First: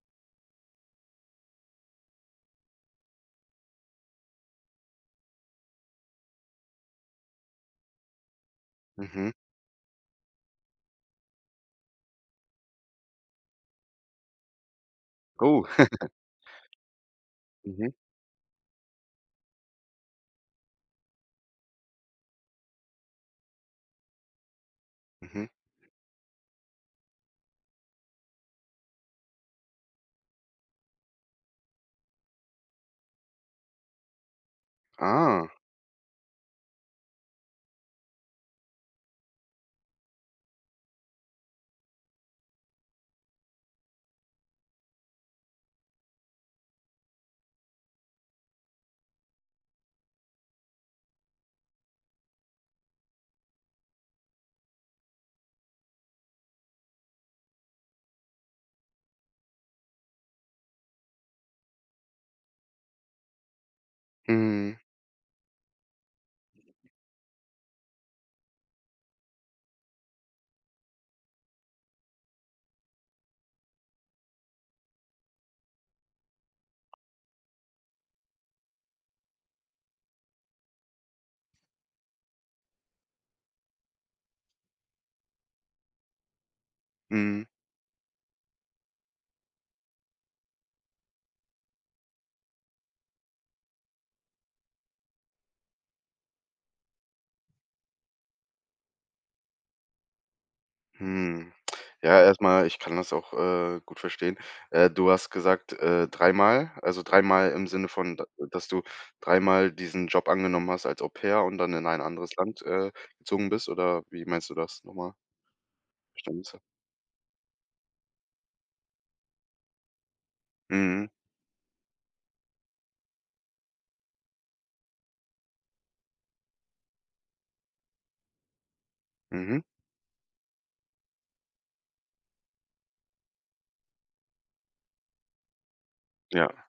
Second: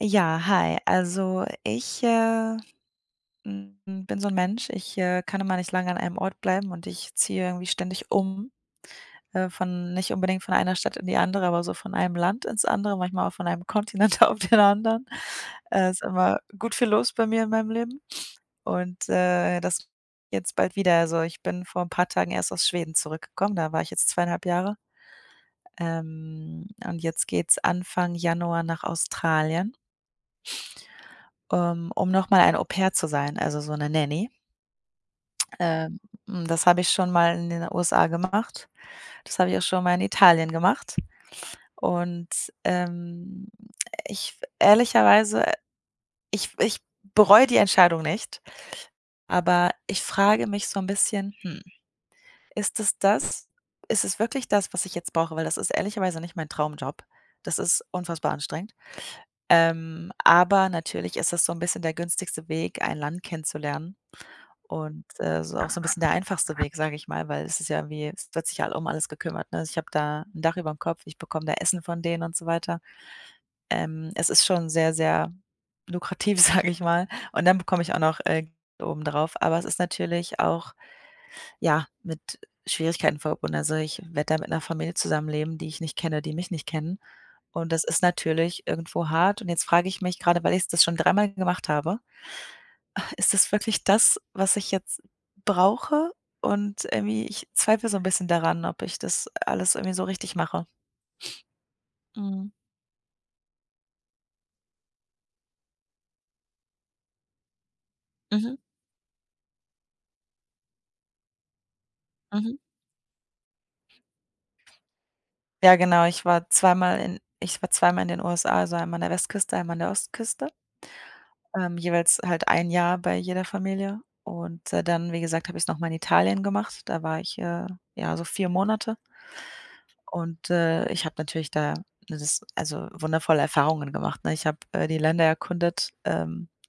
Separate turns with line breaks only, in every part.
Ja, hi. Also ich, hm, bin so ein Mensch. Ich, kann immer nicht lange an einem Ort bleiben und ich ziehe irgendwie ständig um,
Mhm.
von nicht unbedingt von einer Stadt in die andere, aber so von einem Land ins andere, manchmal auch von einem Kontinent auf den anderen.
Oh.
Ist immer gut viel los bei mir in meinem
Mhm.
Leben und, das jetzt bald wieder. Also, ich bin vor ein paar Tagen erst aus Schweden zurückgekommen. Da war ich jetzt 2,5 Jahre,
Mhm.
und jetzt geht's Anfang Januar nach Australien. Ähm, um noch mal ein Au-pair zu sein, also so 'ne Nanny.
Ah.
Ähm, Das habe ich schon mal in den USA gemacht. Das habe ich auch schon mal in Italien gemacht. Und, ähm, ich ehrlicherweise, ich bereue die Entscheidung nicht, aber ich frage mich so 'n bisschen: „Hm, ist es das ist es wirklich das, was ich jetzt brauche?" Weil das ist ehrlicherweise nicht mein Traumjob. Das ist unfassbar anstrengend. Aber natürlich ist das so 'n bisschen der günstigste Weg, ein Land kennenzulernen.
Mhm.
Und, so auch so ein bisschen der einfachste Weg, sage ich mal, weil es wird sich ja um alles gekümmert, ne? Also, ich habe da ein Dach über dem Kopf, ich bekomme da Essen von denen und so weiter. Es ist schon sehr, sehr lukrativ, sage ich mal. Und dann bekomme ich auch noch, obendrauf. Aber es ist natürlich auch, ja, mit Schwierigkeiten verbunden. Also, ich werde da mit einer Familie zusammenleben, die ich nicht kenne, die mich nicht kennen.
Mhm.
Und das ist natürlich irgendwo hart. Und jetzt frage ich mich, gerade, weil ich das schon dreimal gemacht habe, ist das wirklich das, was ich jetzt brauche? Und irgendwie ich zweifle so ein bisschen daran, ob ich das alles irgendwie so richtig mache.
Mhm. Ja,
Mhm.
erstmal ich kann das auch, gut verstehen. Du hast gesagt, dreimal, also dreimal im Sinne von, d
Mhm.
dass du dreimal diesen Job angenommen hast als Au-pair und dann in ein anderes
Mhm.
Land, gezogen bist, oder wie meinst du das nochmal?
Ja, genau.
Verstanden. Verständnisse.
Ich war zweimal in den USA, also einmal an der Westküste, einmal an der Ostküste,
Mhm.
jeweils halt ein Jahr bei jeder Familie. Und, dann, wie gesagt, habe ich noch mal in Italien gemacht. Da war ich, ja, so 4 Monate,
Mhm.
und, ich habe natürlich da das also wundervolle Erfahrungen gemacht, ne? Ich habe, die Länder erkundet,
Ja.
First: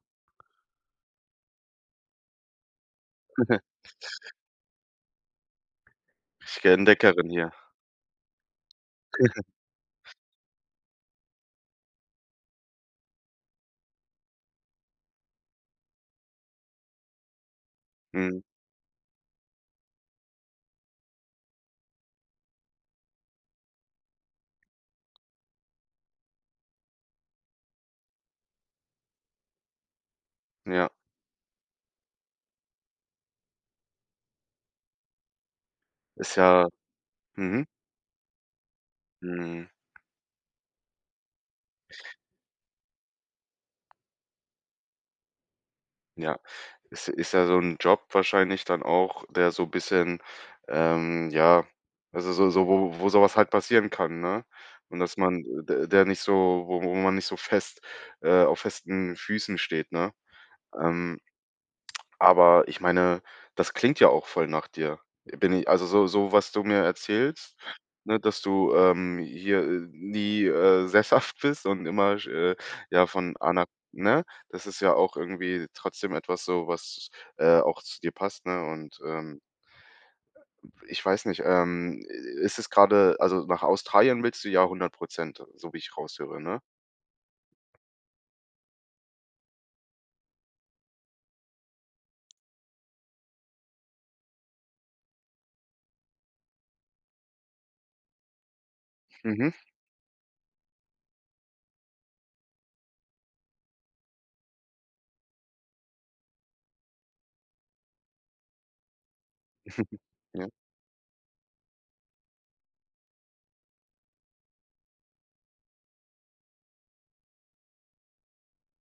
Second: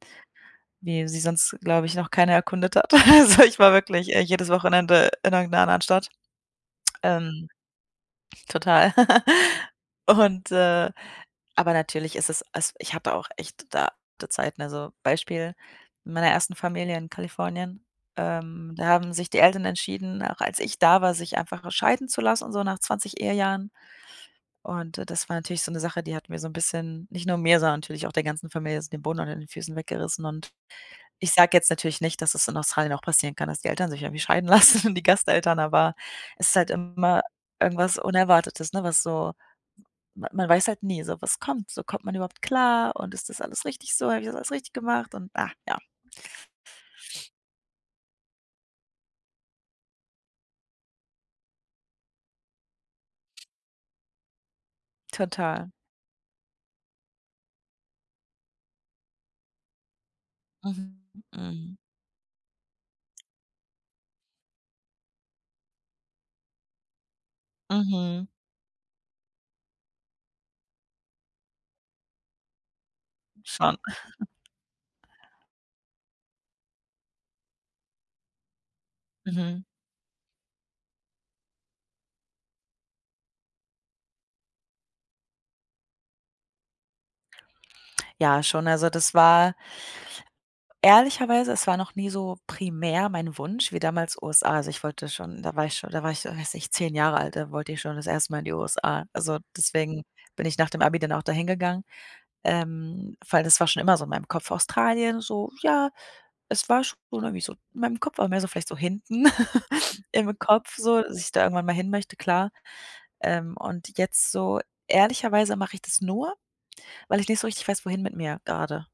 wie sie sonst, glaube ich, noch keine erkundet hat. Also, ich war wirklich, jedes Wochenende in irgend 'ner anderen Stadt.
Ich bin entdeckerin
Ähm,
hier.
Total. Und, aber natürlich ist es es ich hatte auch echt da harte Zeiten. Also, Beispiel in meiner ersten Familie in Kalifornien,
Mhm.
da haben sich die Eltern entschieden, auch als ich da war, sich einfach scheiden zu lassen, so nach 20 Ehejahren. Und, das war natürlich so eine Sache, die hat mir so ein bisschen, nicht nur mir, sondern natürlich auch der ganzen Familie, so den Boden unter den Füßen weggerissen. Und
Ja.
ich sage jetzt natürlich nicht, dass es in Australien auch passieren kann, dass die Eltern sich irgendwie scheiden lassen, und die Gasteltern, aber
Ist
es ist
ja
halt immer
mhm.
irgendwas Unerwartetes, ne, was so
Mhm.
ma man weiß halt nie so, was kommt. So, kommt man überhaupt klar und ist das alles richtig so? Habe ich das alles richtig gemacht? Und, ah, ja,
Ja. Ist ja so ein Job wahrscheinlich dann auch, der so ein bisschen, ja, also so wo so halt passieren kann, ne? Und dass man d
total.
der nicht so wo man nicht so fest, auf festen Füßen steht, ne?
Mhm,
Ähm
mhm,
aber ich meine, das klingt ja auch voll nach dir. Bin ich also so, was du mir erzählst, ne,
mhm,
dass du, hier, nie, sesshaft bist und immer ja, von Anna,
schon.
ne? Das ist ja auch irgendwie trotzdem etwas so, was, auch zu dir passt, ne? Und,
Mhm.
ich weiß nicht, ist es gerade, also nach Australien willst du ja 100%, so wie ich raushöre, ne?
Ja, schon. Also, das war ehrlicherweise, es war noch nie so primär mein Wunsch wie damals USA. Also, ich wollte schon da war ich, weiß nicht, 10 Jahre alt. Da wollte ich schon das erste Mal in die USA. Also,
Mhm,
deswegen bin ich nach dem Abi dann auch dahin gegangen, weil das war schon immer so in meinem Kopf. Australien, so, ja, es war schon irgendwie so in meinem Kopf, aber mehr so vielleicht so hinten im
ja.
Kopf so, dass ich da irgendwann mal hin möchte, klar. Und jetzt so, ehrlicherweise, mache ich das nur, weil ich nicht so richtig weiß, wohin mit mir gerade.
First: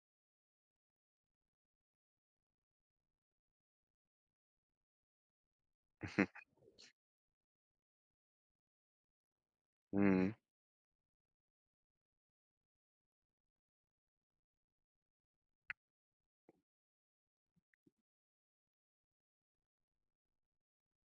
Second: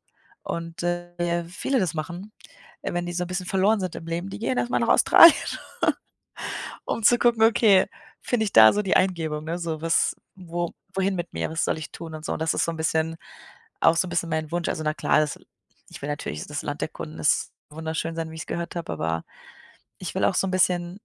Und, viele das machen, wenn die so ein bisschen verloren sind im Leben, die gehen erst mal nach Australien, um zu gucken: „Okay, finde ich da so die Eingebung", ne? So was,
Mhm.
wo wohin mit mir, was soll ich tun und so. Und das ist so ein bisschen, auch so ein bisschen mein Wunsch. Also, na klar, das ich will natürlich das Land erkunden, es wunderschön sein, wie ich es gehört habe, aber ich will auch so ein bisschen,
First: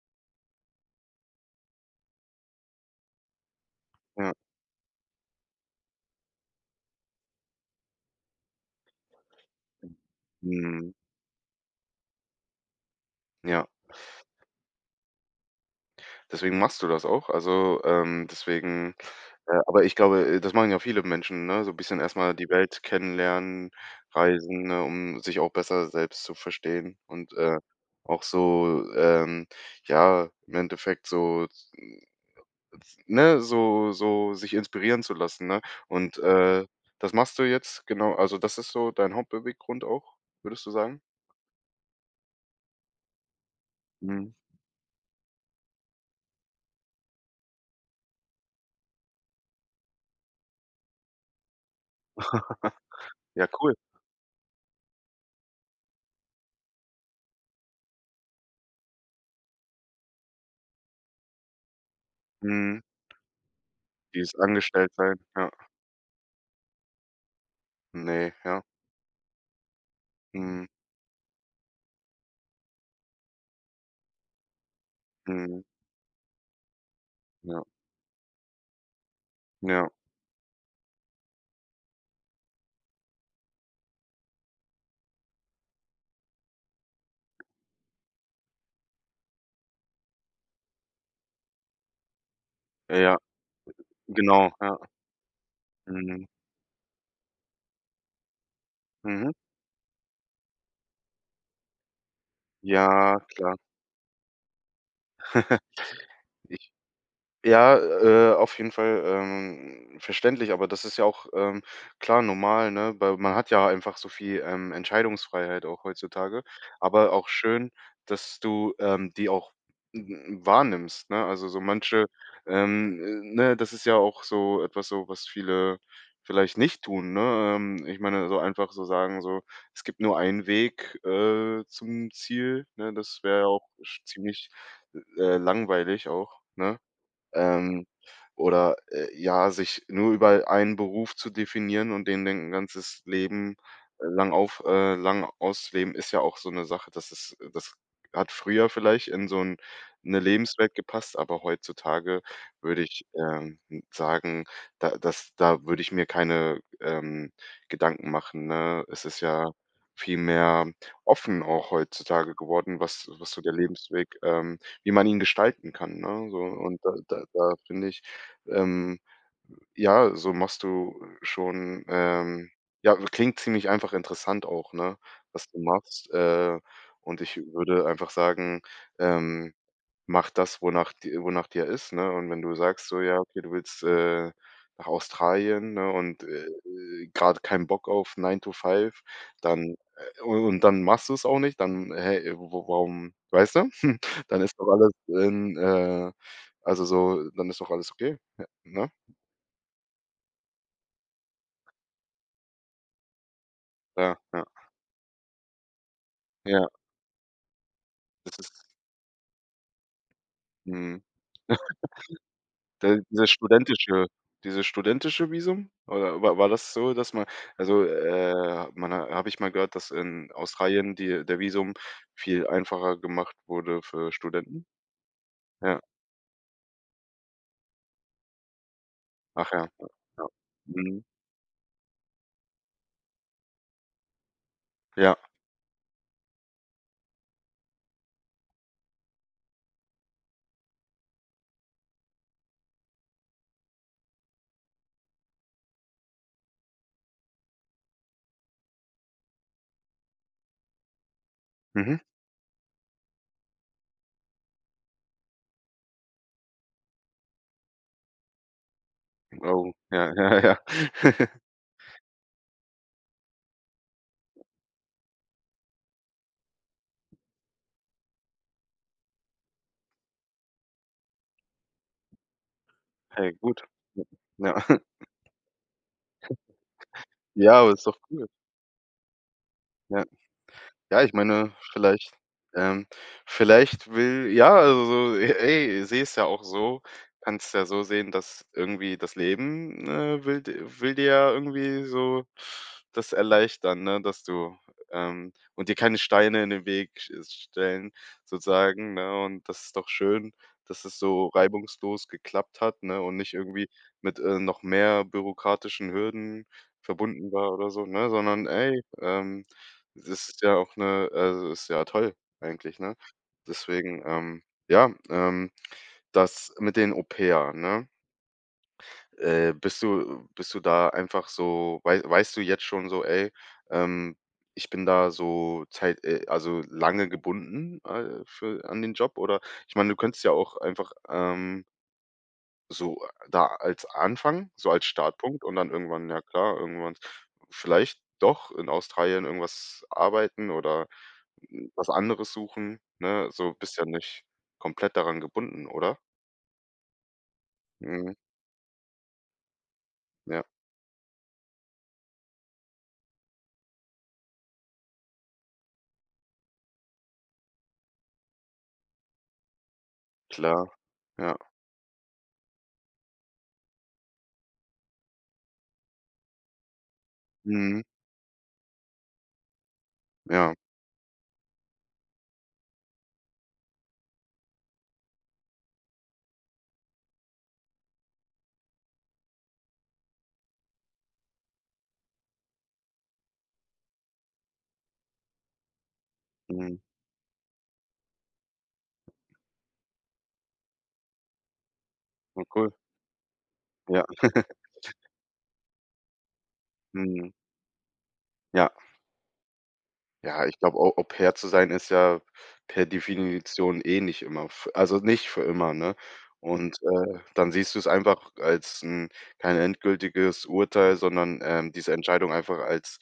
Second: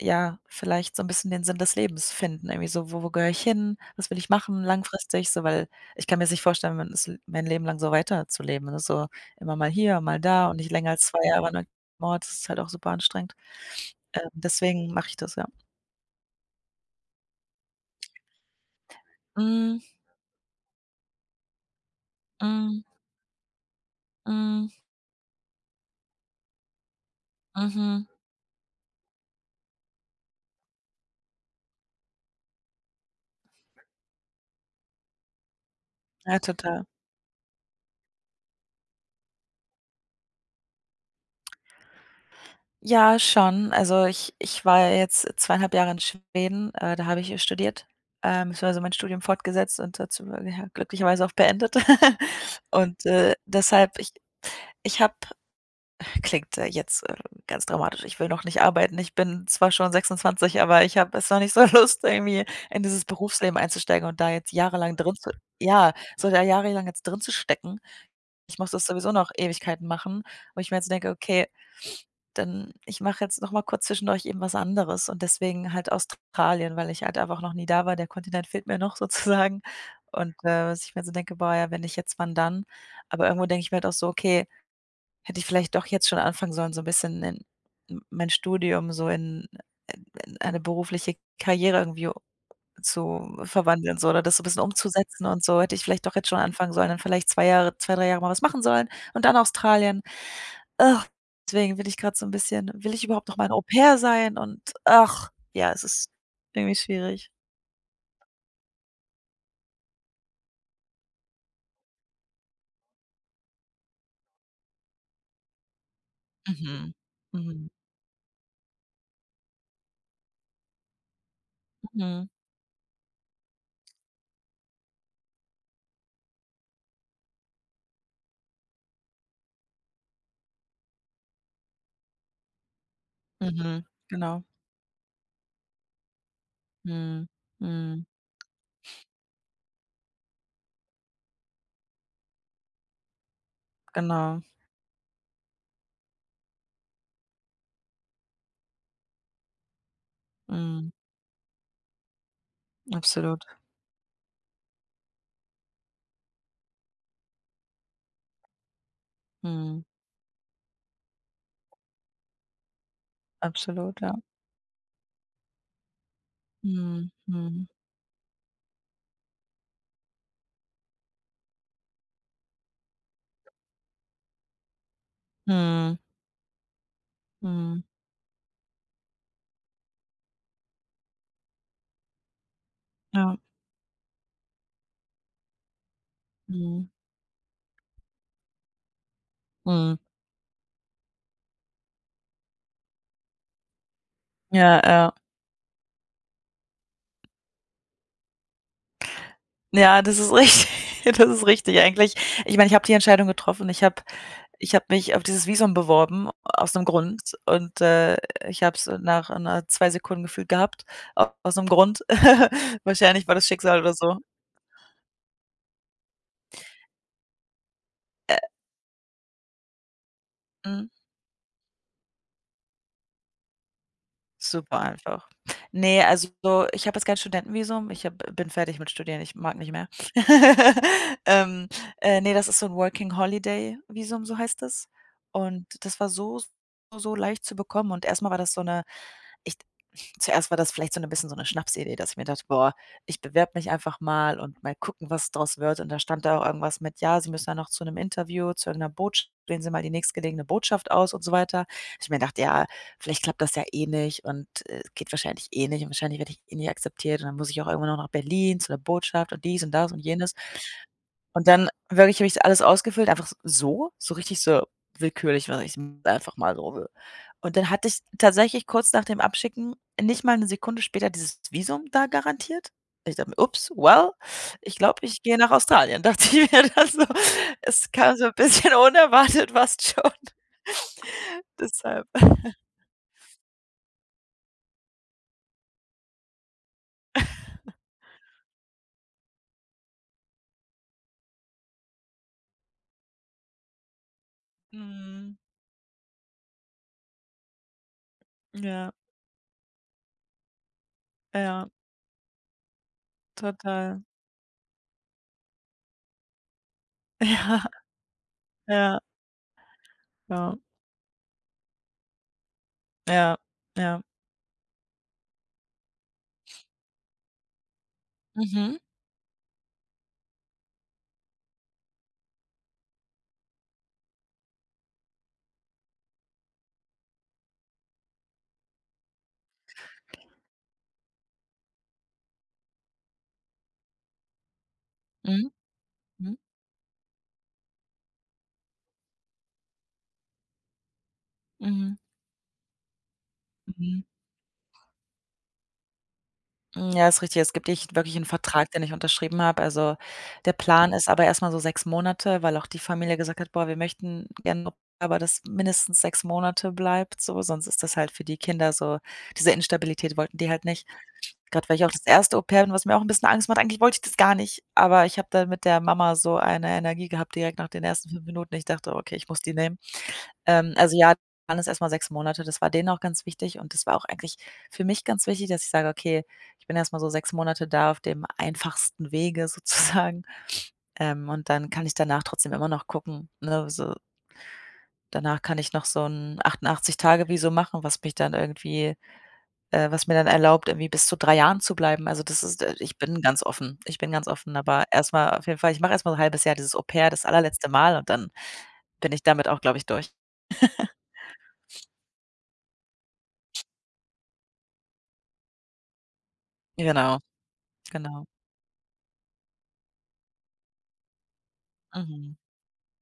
ja, vielleicht so ein bisschen den Sinn des Lebens finden, irgendwie so: „Wo, gehöre ich hin? Was will ich
Ja.
machen langfristig?" So, weil ich kann mir jetzt nicht vorstellen, mein das mein Leben lang so weiterzuleben, ne? So immer mal hier, mal da, und nicht länger
Mhm.
als 2 Jahre an 'nem Ort. Das ist halt auch super anstrengend.
Ja.
Deswegen mache ich das, ja.
Deswegen machst du das auch. Also, deswegen
Mhm,
aber ich glaube, das machen ja viele Menschen, ne? So 'n bisschen erstmal die
mhm,
Welt kennenlernen, reisen,
mhm,
ne, um sich auch besser selbst zu verstehen und,
mhm.
auch so, ja, im Endeffekt so, ne, so sich inspirieren zu lassen, ne? Und,
Ja, total.
das machst du jetzt, genau, also, das ist so dein Hauptbeweggrund auch, würdest du sagen?
Ja, schon. Also,
Mhm.
ich war ja jetzt 2,5 Jahre in Schweden. Äh, da habe ich, studiert, beziehungsweise mein Studium fortgesetzt und dazu glücklicherweise auch beendet. Und,
Ja, cool.
deshalb, ich ich habe klingt, jetzt, ganz dramatisch, ich will noch nicht arbeiten. Ich bin zwar schon 26, aber ich habe es noch nicht so Lust, irgendwie
Mhm.
in dieses Berufsleben einzusteigen und da
Dieses
jetzt jahrelang drin
Angestelltsein,
zu
ja.
ja, so da jahrelang jetzt drin zu stecken.
Ne,
Ich
ja.
muss das sowieso noch Ewigkeiten machen, wo
Mhm,
ich mir jetzt denke: „Okay, dann ich mache jetzt noch mal kurz zwischendurch eben was anderes", und
mhm.
deswegen halt Australien, weil ich halt einfach noch
Ja,
nie da war. Der Kontinent fehlt mir noch sozusagen.
ja,
Und, dass ich mir so denke: „Boah, ja, wenn nicht jetzt, wann dann?" Aber irgendwo denke ich mir halt auch so: „Okay, hätte ich vielleicht doch jetzt schon anfangen sollen, so 'n bisschen in m mein Studium so in eine berufliche Karriere irgendwie
ja,
zu verwandeln, so, oder das so 'n
genau,
bisschen
ja.
umzusetzen und so. Hätte ich vielleicht doch
Mhm,
jetzt schon anfangen sollen und vielleicht 2 3 Jahre mal was machen sollen und
mhm.
dann Australien." Ach, deswegen bin ich grad so 'n bisschen, will ich
Ja,
überhaupt noch mal 'n
klar.
Au-pair sein? Und ach, ja, es ist irgendwie schwierig.
Ja, auf jeden Fall, verständlich, aber das ist ja auch, klar, normal, ne? Weil man hat ja einfach so viel, Entscheidungsfreiheit auch heutzutage,
Mhm.
aber auch
Mhm.
schön, dass du, die auch, wahrnimmst, ne? Also, so manche,
Mhm.
ne, das ist ja auch so etwas so, was viele vielleicht nicht tun, ne? Ich meine, so einfach so sagen, so: „Es gibt nur einen Weg, zum Ziel", ne? Das wäre ja auch
Mhm.
sch
Genau.
ziemlich, langweilig auch, ne?
Mhm.
Ähm,
Mhm.
oder, ja, sich nur über einen Beruf zu definieren und den dein ganzes Leben lang,
Genau.
auf lang auszuleben, ist ja auch so eine Sache, das ist das hat früher vielleicht in so 'n 'ne Lebenswelt
Mhm.
gepasst, aber heutzutage würde ich,
Absolut.
sagen, da würde ich mir keine, Gedanken machen, ne? Es ist ja
Mhm.
viel mehr offen auch heutzutage geworden, was so der
Absolut,
Lebensweg,
ja.
wie man ihn gestalten kann, ne? So, und da
Mhm.
da da
Mhm.
finde ich, ähm, ja, so machst du schon, ja, klingt ziemlich einfach interessant auch, ne, was du
Mhm.
machst. Und ich
Mhm.
würde einfach sagen, ähm, mach das, wonach dir ist, ne? Und wenn du sagst so: „Ja,
Ja.
okay, du willst, nach Australien, ne, und,
Mhm.
grad keinen Bock auf 9 to 5, dann,
Mhm.
und dann machst du es auch nicht, dann, hä, w warum, weißt du? Dann ist doch
Ja,
alles
ja.
in, also, so dann ist doch alles okay, ja, ne?
Ja, das ist richtig. Das ist richtig eigentlich. Ich meine, ich habe die Entscheidung getroffen. Ich habe
Ja, ja,
ich habe mich auf dieses Visum beworben
ja,
aus 'nem Grund, und,
das ist
ich habe es nach, 2 Sekunden gefühlt gehabt,
mhm.
au aus 'nem Grund.
Da
Wahrscheinlich
dieses
war das Schicksal oder
studentische
so.
dieses studentische Visum, oder wa war das so, dass man, also,
Äh,
man ha habe ich mal gehört, dass in
mhm.
Australien die der Visum viel einfacher gemacht wurde für Studenten?
Super einfach.
Ja.
Ne, also so, ich habe jetzt kein Studentenvisum. Ich habe bin fertig mit Studieren, ich
Ach
mag
ja,
nicht
ja,
mehr.
ja. Mhm.
Ähm, ne, das ist so 'n Working Holiday Visum, so heißt es.
Ja.
Und das war so, so, so leicht zu bekommen. Und erst mal war das so 'ne, ich zuerst war das vielleicht so 'ne bisschen so 'ne Schnapsidee, dass ich mir dachte: „Boah, ich bewerbe mich einfach mal und mal gucken, was draus wird." Und da stand da auch irgendwas mit: „Ja, Sie müssen ja noch zu 'nem Interview, zu irgend 'ner Botsch wählen Sie mal die nächstgelegene Botschaft aus" und so weiter.
Mhm.
Ich mir gedacht: „Ja, vielleicht klappt das ja eh nicht und, geht wahrscheinlich eh nicht und wahrscheinlich werde ich eh nicht akzeptiert, und dann muss ich auch irgendwann noch nach Berlin zu der Botschaft und dies und
Oh,
das und
ja,
jenes."
ja, ja.
Und dann wirklich habe ich so alles ausgefüllt, einfach so, so richtig so willkürlich, was ich einfach mal so will. Und dann hatte ich tatsächlich kurz nach dem Abschicken, nicht mal eine Sekunde später, dieses Visum da garantiert. Ich dachte
Hey,
mir:
gut.
„Ups,
Ja.
well,
Ja,
ich glaube, ich gehe nach Australien", dachte ich mir dann so.
Ja, aber ist
Es
doch
kam so
cool.
ein bisschen unerwartet fast schon.
Ja. Ja, ich meine,
Deshalb.
vielleicht ähm, vielleicht will ja, also so, e ey, sehe es ja auch so, kannst ja so sehen, dass irgendwie das Leben, will dir ja irgendwie so das erleichtern, ne, dass du,
Mhm,
und dir keine Steine in den Weg s stellen,
ja.
sozusagen, ne? Und das ist doch schön, dass es so
Ja,
reibungslos geklappt hat, ne, und nicht irgendwie
total.
mit, noch mehr bürokratischen Hürden verbunden war oder so, ne, sondern, ey,
Ja,
das ist
ja,
ja auch 'ne, also, ist ja toll eigentlich, ne?
ja, ja, ja.
Deswegen, ja, das mit den Au-pair, ne?
Mhm.
Bist du da einfach so, weißt du jetzt schon so: „Ey, ähm, ich bin da so zeit also, lange gebunden, für an den Job", oder ich meine, du könntest ja auch einfach, so, da als Anfang, so als Startpunkt
Mhm.
und dann irgendwann, ja
Mhm.
klar, irgendwann vielleicht doch in Australien irgendwas arbeiten oder was
Mhm.
anderes suchen, ne? So, bist ja
Mhm.
nicht komplett daran gebunden, oder?
Hm, ja, ist richtig. Es gibt nicht
Mhm,
wirklich einen Vertrag, den ich unterschrieben habe. Also,
ja,
der Plan ist aber erstmal so 6 Monate, weil auch die Familie gesagt hat: „Boah, wir möchten gerne, aber das mindestens 6 Monate bleibt, so, sonst ist das halt für die Kinder so, diese Instabilität wollten die halt
klar.
nicht."
Ja.
Gerade weil ich auch das erste Au-pair bin, was mir auch ein bisschen Angst macht. Eigentlich wollte ich das gar nicht, aber ich habe dann mit der Mama so eine Energie gehabt direkt nach
Mhm,
den ersten 5 Minuten. Ich dachte: „Okay, ich muss die nehmen."
ja.
Ähm, also ja, waren es erst mal 6 Monate. Das war denen auch ganz wichtig, und das war auch eigentlich für mich ganz wichtig, dass ich sage: „Okay, ich bin erst mal so 6 Monate da, auf dem einfachsten Wege sozusagen, und dann kann ich danach trotzdem immer noch gucken, ne, so, danach kann ich noch so ein
Mhm.
88 Tage visum machen, was mich dann irgendwie, was mir dann erlaubt, irgendwie bis zu 3 Jahren zu bleiben." Also, das
Ja,
ist,
cool.
ich bin ganz offen. Ich
Ja.
bin ganz offen, aber erst mal auf jeden Fall, ich mache erst mal 'n halbes Jahr dieses Au-pair, das
Mhm.
allerletzte Mal, und dann
Ja.
bin ich damit auch, glaube ich, durch.
Ja, ich glaube, Au Au-pair zu sein ist ja per Definition eh nicht immer f also nicht für immer, ne? Und,
Genau,
dann siehst du's
genau.
einfach als 'n kein endgültiges Urteil, sondern, diese Entscheidung
Mhm.
einfach als,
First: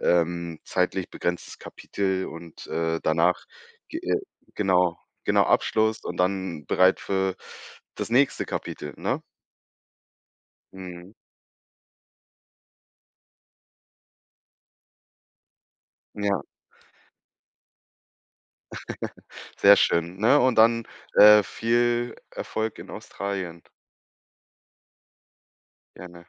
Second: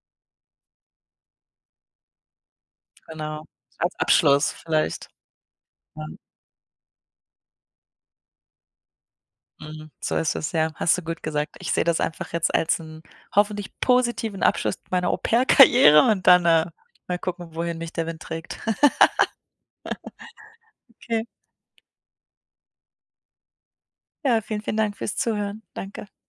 zeitlich begrenztes Kapitel und,
Genau,
danach,
als
ge
Abschluss
genau,
vielleicht.
genau, Abschluss
Ja,
und dann bereit für das nächste Kapitel, ne?
mhm, so ist es, ja. Hast du
Mhm.
gut gesagt. Ich sehe das einfach jetzt als 'n hoffentlich positiven Abschluss meiner Au-pair-Karriere, und
Ja,
dann, mal gucken, wohin mich der Wind trägt.
sehr schön, ne? Und dann,
Okay.
viel Erfolg in Australien.
Ja, vielen, vielen Dank fürs Zuhören. Danke.
Gerne.